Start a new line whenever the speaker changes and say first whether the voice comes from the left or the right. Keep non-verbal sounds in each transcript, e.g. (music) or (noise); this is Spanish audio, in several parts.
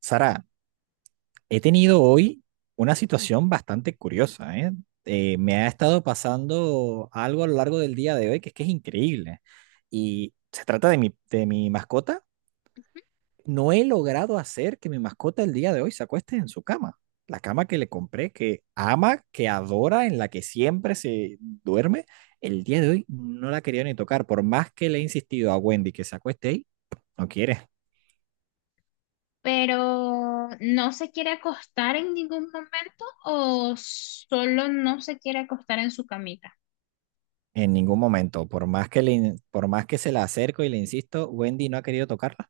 right: Sara, he tenido hoy una situación bastante curiosa, ¿eh? Me ha estado pasando algo a lo largo del día de hoy que es increíble. Y se trata de mi mascota. No he logrado hacer que mi mascota el día de hoy se acueste en su cama. La cama que le compré, que ama, que adora, en la que siempre se duerme. El día de hoy no la quería ni tocar. Por más que le he insistido a Wendy que se acueste ahí, no quiere.
left: Pero no se quiere acostar en ningún momento o solo no se quiere acostar en su camita.
right: En ningún momento, por más que por más que se la acerco y le insisto, Wendy no ha querido tocarla,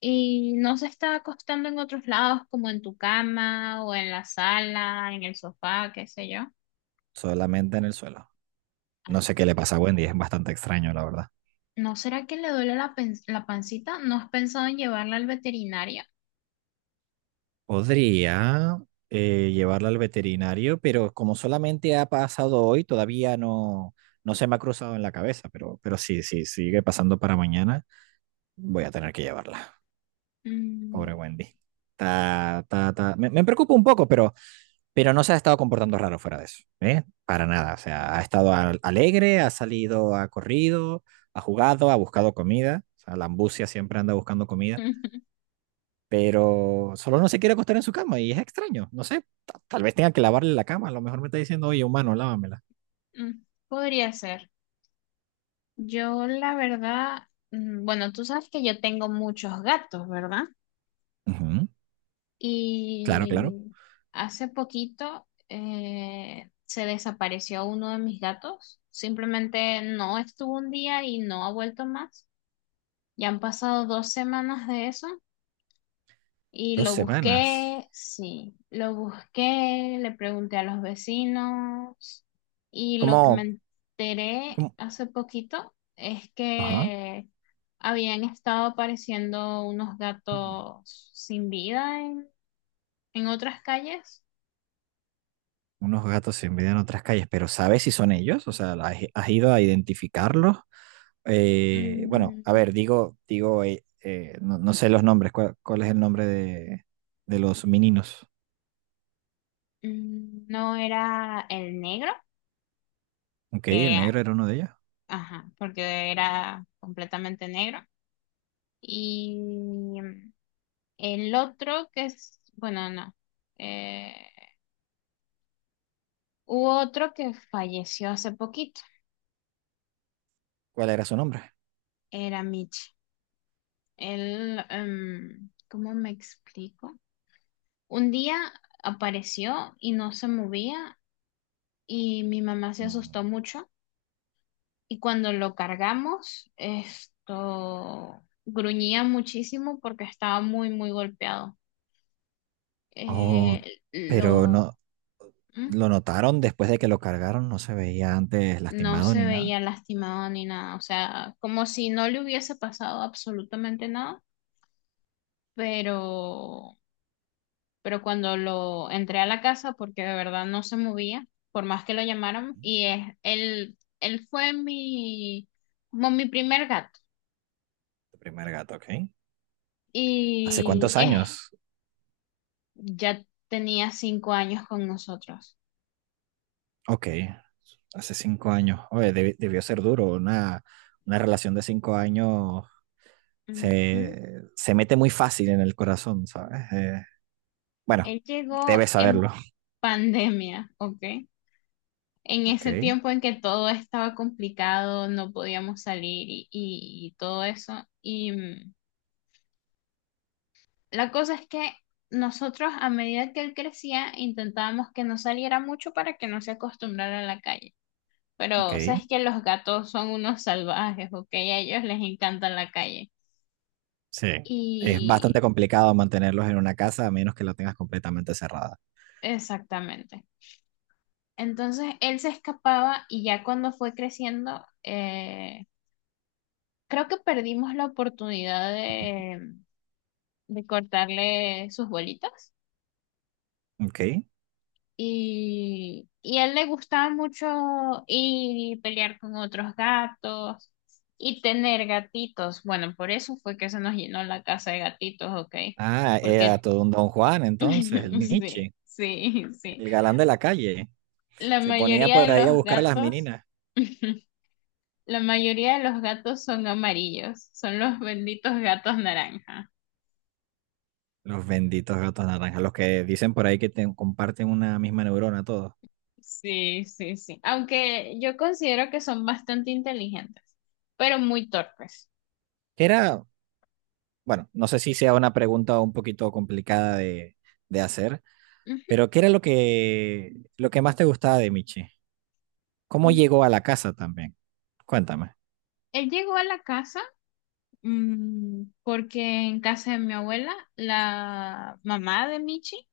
left: Y no se está acostando en otros lados, como en tu cama o en la sala, en el sofá, qué sé yo.
right: solamente en el suelo. No
left: Ah.
right: sé qué le pasa a Wendy, es bastante extraño, la verdad.
left: ¿No será que le duele la, la pancita? ¿No has pensado en llevarla al veterinario?
right: Podría llevarla al veterinario, pero como solamente ha pasado hoy, todavía no, no se me ha cruzado en la cabeza, pero sí, sí, sigue pasando para mañana, voy a tener que llevarla. Pobre
left: Mm,
right: Wendy. Ta, ta, ta. Me preocupa un poco, pero no se ha estado comportando raro fuera de eso, ¿eh? Para nada, o sea, ha estado alegre, ha salido, ha corrido, ha jugado, ha buscado comida, o sea, la ambucia siempre anda buscando comida,
left: (laughs)
right: pero solo no se quiere acostar en su cama y es extraño, no sé, tal vez tenga que lavarle la cama, a lo mejor me está diciendo, oye, humano, lávamela.
left: mm, Podría ser. Yo, la verdad, bueno, tú sabes que yo tengo muchos gatos, ¿verdad?
right: Ujú. Claro, claro.
left: Y hace poquito se desapareció uno de mis gatos. Simplemente no estuvo un día y no ha vuelto más. Ya han pasado 2 semanas de eso y
right: Dos
left: lo
right: semanas.
left: busqué, sí, lo busqué, le pregunté a los vecinos y lo que me
right: ¿Cómo?
left: enteré
right: ¿Cómo?
left: hace poquito es
right: Ajá.
left: que habían estado apareciendo unos gatos sin vida en otras calles.
right: Unos gatos se envidian otras calles, pero ¿sabes si son ellos? O sea, ¿has, has ido a identificarlos? Bueno, a
left: Mm,
right: ver, digo, no, no sé los nombres. ¿Cuál es el nombre de los meninos?
left: no era el negro,
right: Ok, el
left: que,
right: negro era uno de ellos.
left: ajá, porque era completamente negro. Y mm, el otro que es, bueno, no. Eh, Hubo otro que falleció hace poquito,
right: ¿Cuál era su nombre?
left: era Mitch. Él, ¿cómo me explico? Un día apareció y no se movía y mi mamá se asustó
right: Mm.
left: mucho. Y cuando lo cargamos, esto gruñía muchísimo porque estaba muy, muy golpeado.
right: Oh,
left: Eh,
right: pero
left: lo,
right: no,
left: ¿Mm?
right: lo notaron después de que lo cargaron, no se veía antes
left: No
right: lastimado
left: se
right: ni nada.
left: veía lastimado ni nada, o sea, como si no le hubiese pasado absolutamente nada, pero, pero cuando lo entré a la casa, porque de verdad no se movía, por más que lo llamaran, él fue como mi primer gato.
right: Tu primer gato, ok. ¿Hace
left: Y
right: cuántos
left: es
right: años?
left: Ya tenía 5 años con nosotros.
right: Ok, hace 5 años. Oye, debió ser duro. Una relación de 5 años
left: Ujú.
right: se, se mete muy fácil en el corazón, ¿sabes? Bueno,
left: Él llegó
right: debes
left: en
right: saberlo.
left: pandemia, ¿ok? En ese
right: Ok,
left: tiempo en que todo estaba complicado, no podíamos salir y todo eso. Y la cosa es que nosotros, a medida que él crecía, intentábamos que no saliera mucho para que no se acostumbrara a la calle. Pero
right: ok.
left: sabes que los gatos son unos salvajes, ¿ok? A ellos les encanta la calle.
right: Sí. Es bastante
left: Y
right: complicado mantenerlos en una casa a menos que la tengas completamente cerrada.
left: exactamente. Entonces él se escapaba y ya cuando fue creciendo, creo que perdimos la oportunidad de cortarle sus bolitas.
right: Ujú. Ok.
left: Y a él le gustaba mucho ir y pelear con otros gatos y tener gatitos. Bueno, por eso fue que se nos llenó la casa de gatitos, ¿ok?
right: Ah, era
left: Porque
right: todo un Don Juan entonces, el
left: (laughs) sí,
right: Michi,
left: sí, sí.
right: el galán de la calle.
left: La
right: Se ponía
left: mayoría
right: por
left: de
right: ahí a
left: los
right: buscar a las
left: gatos
right: meninas.
left: La mayoría de los gatos son amarillos, son los benditos gatos naranja.
right: Los benditos gatos naranjas, los que dicen por ahí que comparten una misma neurona todos.
left: Sí, sí, sí. Aunque yo considero que son bastante inteligentes, pero muy torpes.
right: Que era, bueno, no sé si sea una pregunta un poquito complicada de hacer,
left: Ujú,
right: pero ¿qué era lo que más te gustaba de Michi? ¿Cómo
left: ujú.
right: llegó a la casa también? Cuéntame.
left: Él llegó a la casa porque en casa de mi abuela, la mamá de Michi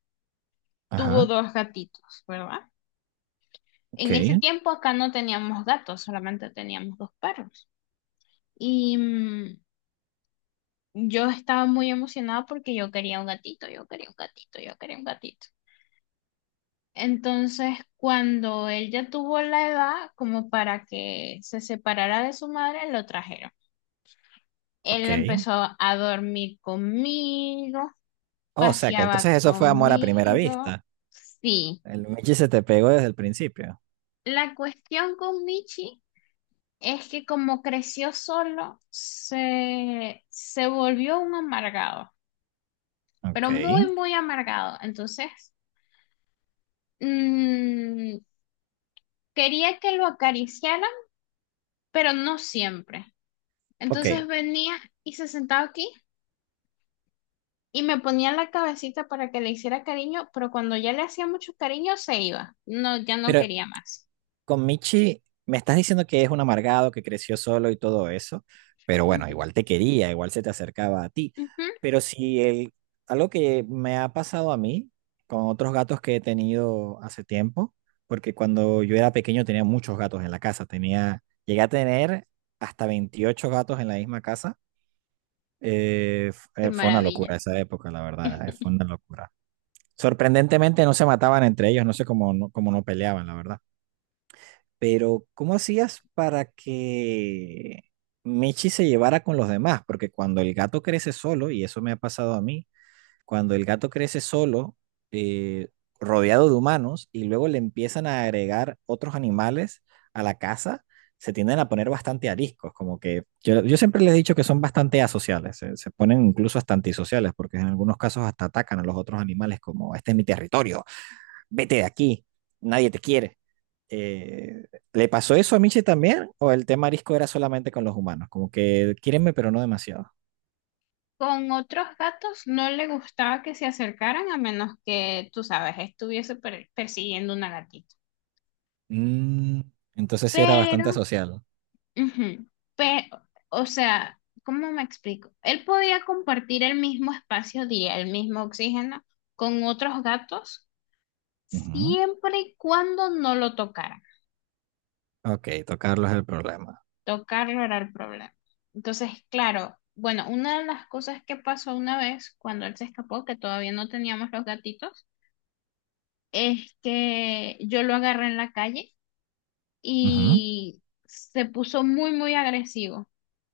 left: tuvo
right: Ajá,
left: dos gatitos, ¿verdad?
right: ok,
left: En ese tiempo acá no teníamos gatos, solamente teníamos dos perros. Y yo estaba muy emocionada porque yo quería un gatito, yo quería un gatito, yo quería un gatito. Entonces, cuando él ya tuvo la edad como para que se separara de su madre, lo trajeron.
right: ok.
left: Él empezó a dormir conmigo,
right: Oh, o sea que
left: paseaba
right: entonces eso fue amor a primera
left: conmigo.
right: vista.
left: Sí,
right: El Michi se te pegó desde el principio.
left: la cuestión con Michi es que como creció solo, se volvió un amargado,
right: Ok,
left: pero muy, muy amargado. Entonces... mm, quería que lo acariciaran, pero no siempre.
right: ok.
left: Entonces venía y se sentaba aquí y me ponía la cabecita para que le hiciera cariño, pero cuando ya le hacía mucho cariño se iba. No, ya no
right: Pero
left: quería más.
right: con Michi me estás diciendo que es un amargado, que creció solo y todo eso, pero bueno,
left: Ujú,
right: igual te quería, igual se te acercaba a ti.
left: ujú.
right: Pero si el, algo que me ha pasado a mí con otros gatos que he tenido hace tiempo, porque cuando yo era pequeño tenía muchos gatos en la casa, tenía, llegué a tener hasta 28 gatos en la misma casa.
left: Qué
right: Fue una
left: maravilla.
right: locura esa época, la verdad,
left: (laughs)
right: fue una locura. Sorprendentemente no se mataban entre ellos, no sé cómo no peleaban, la verdad. Pero, ¿cómo hacías para que Michi se llevara con los demás? Porque cuando el gato crece solo, y eso me ha pasado a mí, cuando el gato crece solo, eh, rodeado de humanos, y luego le empiezan a agregar otros animales a la casa, se tienden a poner bastante ariscos, como que yo siempre les he dicho que son bastante asociales, se ponen incluso hasta antisociales, porque en algunos casos hasta atacan a los otros animales como, este es mi territorio, vete de aquí, nadie te quiere. Eh, ¿Le pasó eso a Michi también? ¿O el tema arisco era solamente con los humanos? Como que quiérenme, pero no demasiado.
left: Con otros gatos no le gustaba que se acercaran a menos que, tú sabes, estuviese persiguiendo una gatita.
right: Mm, entonces sí era
left: Pero
right: bastante asocial.
left: Ujú. Pero, o sea, ¿cómo me explico? Él podía compartir el mismo espacio, diría, el mismo oxígeno con otros gatos
right: Ujú.
left: siempre y cuando no lo tocaran.
right: Ok, tocarlo es el problema.
left: Tocarlo era el problema. Entonces, claro, bueno, una de las cosas que pasó una vez cuando él se escapó, que todavía no teníamos los gatitos, es que yo lo agarré en la calle
right: Ujú.
left: y se puso muy, muy agresivo.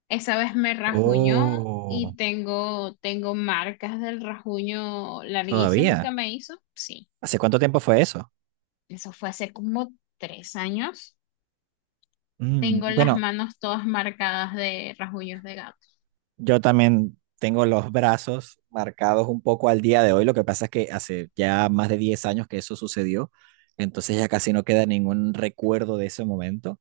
left: Esa vez me rajuñó y
right: Oh,
left: tengo marcas del rajuño larguísimo que
right: todavía.
left: me hizo. Sí,
right: ¿Hace cuánto tiempo fue eso?
left: eso fue hace como 3 años. Tengo
right: Mm,
left: las
right: bueno,
left: manos todas marcadas de rajuños de gato.
right: yo también tengo los brazos marcados un poco al día de hoy. Lo que pasa es que hace ya más de 10 años que eso sucedió. Entonces ya casi no queda ningún recuerdo de ese momento.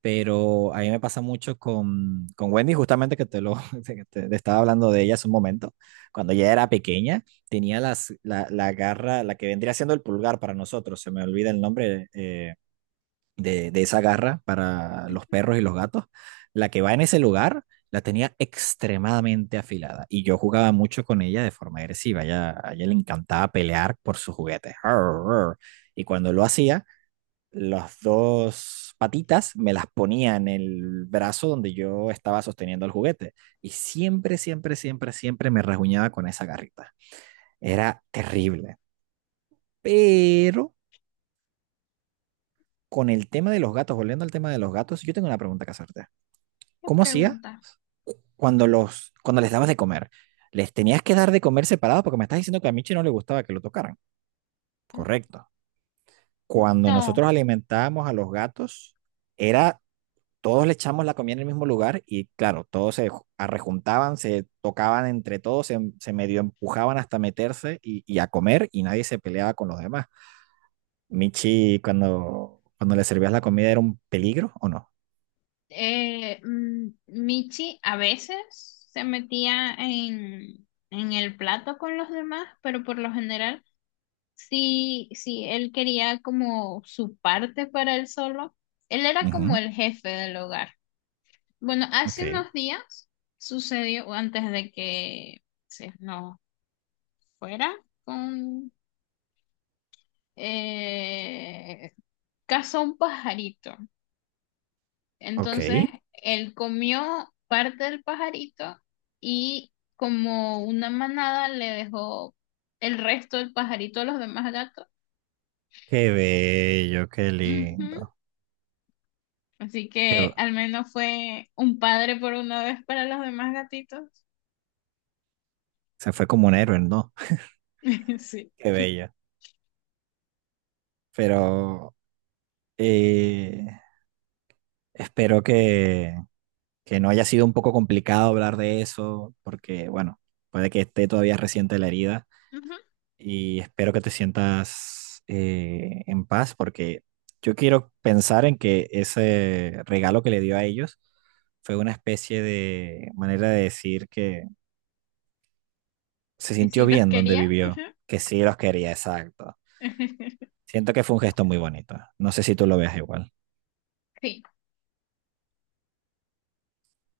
right: Pero a mí me pasa mucho con Wendy, justamente que te lo (laughs) te estaba hablando de ella hace un momento. Cuando ella era pequeña, tenía la garra, la que vendría siendo el pulgar para nosotros, se me olvida el nombre de esa garra para los perros y los gatos. La que va en ese lugar, la tenía extremadamente afilada. Y yo jugaba mucho con ella de forma agresiva. A ella le encantaba pelear por sus juguetes. Arr, arr. Y cuando lo hacía las dos patitas me las ponía en el brazo donde yo estaba sosteniendo el juguete. Y siempre me rasguñaba con esa garrita. Era terrible. Pero con el tema de los gatos, volviendo al tema de los gatos, yo tengo una pregunta que hacerte.
left: ¿Qué
right: ¿Cómo hacía
left: pregunta?
right: cuando les dabas de comer? ¿Les tenías que dar de comer separado? Porque me estás diciendo que a Michi no le gustaba que lo tocaran.
left: Mm,
right: Correcto. Cuando
left: No,
right: nosotros alimentábamos a los gatos, era todos le echamos la comida en el mismo lugar y claro, todos se arrejuntaban, se tocaban entre todos, se medio empujaban hasta meterse y a comer y nadie se peleaba con los demás. Michi, cuando le servías la comida, ¿era un peligro o no?
left: Michi a veces se metía en el plato con los demás, pero por lo general sí, sí, él quería como su parte para él solo. Él era como
right: Ujú.
left: el jefe del hogar. Bueno,
right: Ok,
left: hace unos días sucedió, o antes de que se nos fuera, con eh, cazó un pajarito. Entonces,
right: ok.
left: él comió parte del pajarito y como una manada le dejó el resto del pajarito a los demás gatos.
right: Qué bello, qué
left: Ujú.
right: lindo.
left: Así
right: Qué, bu-
left: que al menos fue un padre por una vez para los demás gatitos.
right: se fue como un héroe, ¿no? (laughs)
left: (laughs) Sí.
right: Qué bello. Pero eh, espero que no haya sido un poco complicado hablar de eso, porque bueno, puede que esté todavía reciente la herida
left: Ujú.
right: y espero que te sientas en paz, porque yo quiero pensar en que ese regalo que le dio a ellos fue una especie de manera de decir que se
left: Que
right: sintió
left: sí los
right: bien donde
left: quería. Ujú.
right: vivió, que sí los quería, exacto.
left: (laughs)
right: Siento que fue un gesto muy bonito. No sé si tú lo veas igual.
left: Sí.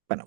right: Bueno,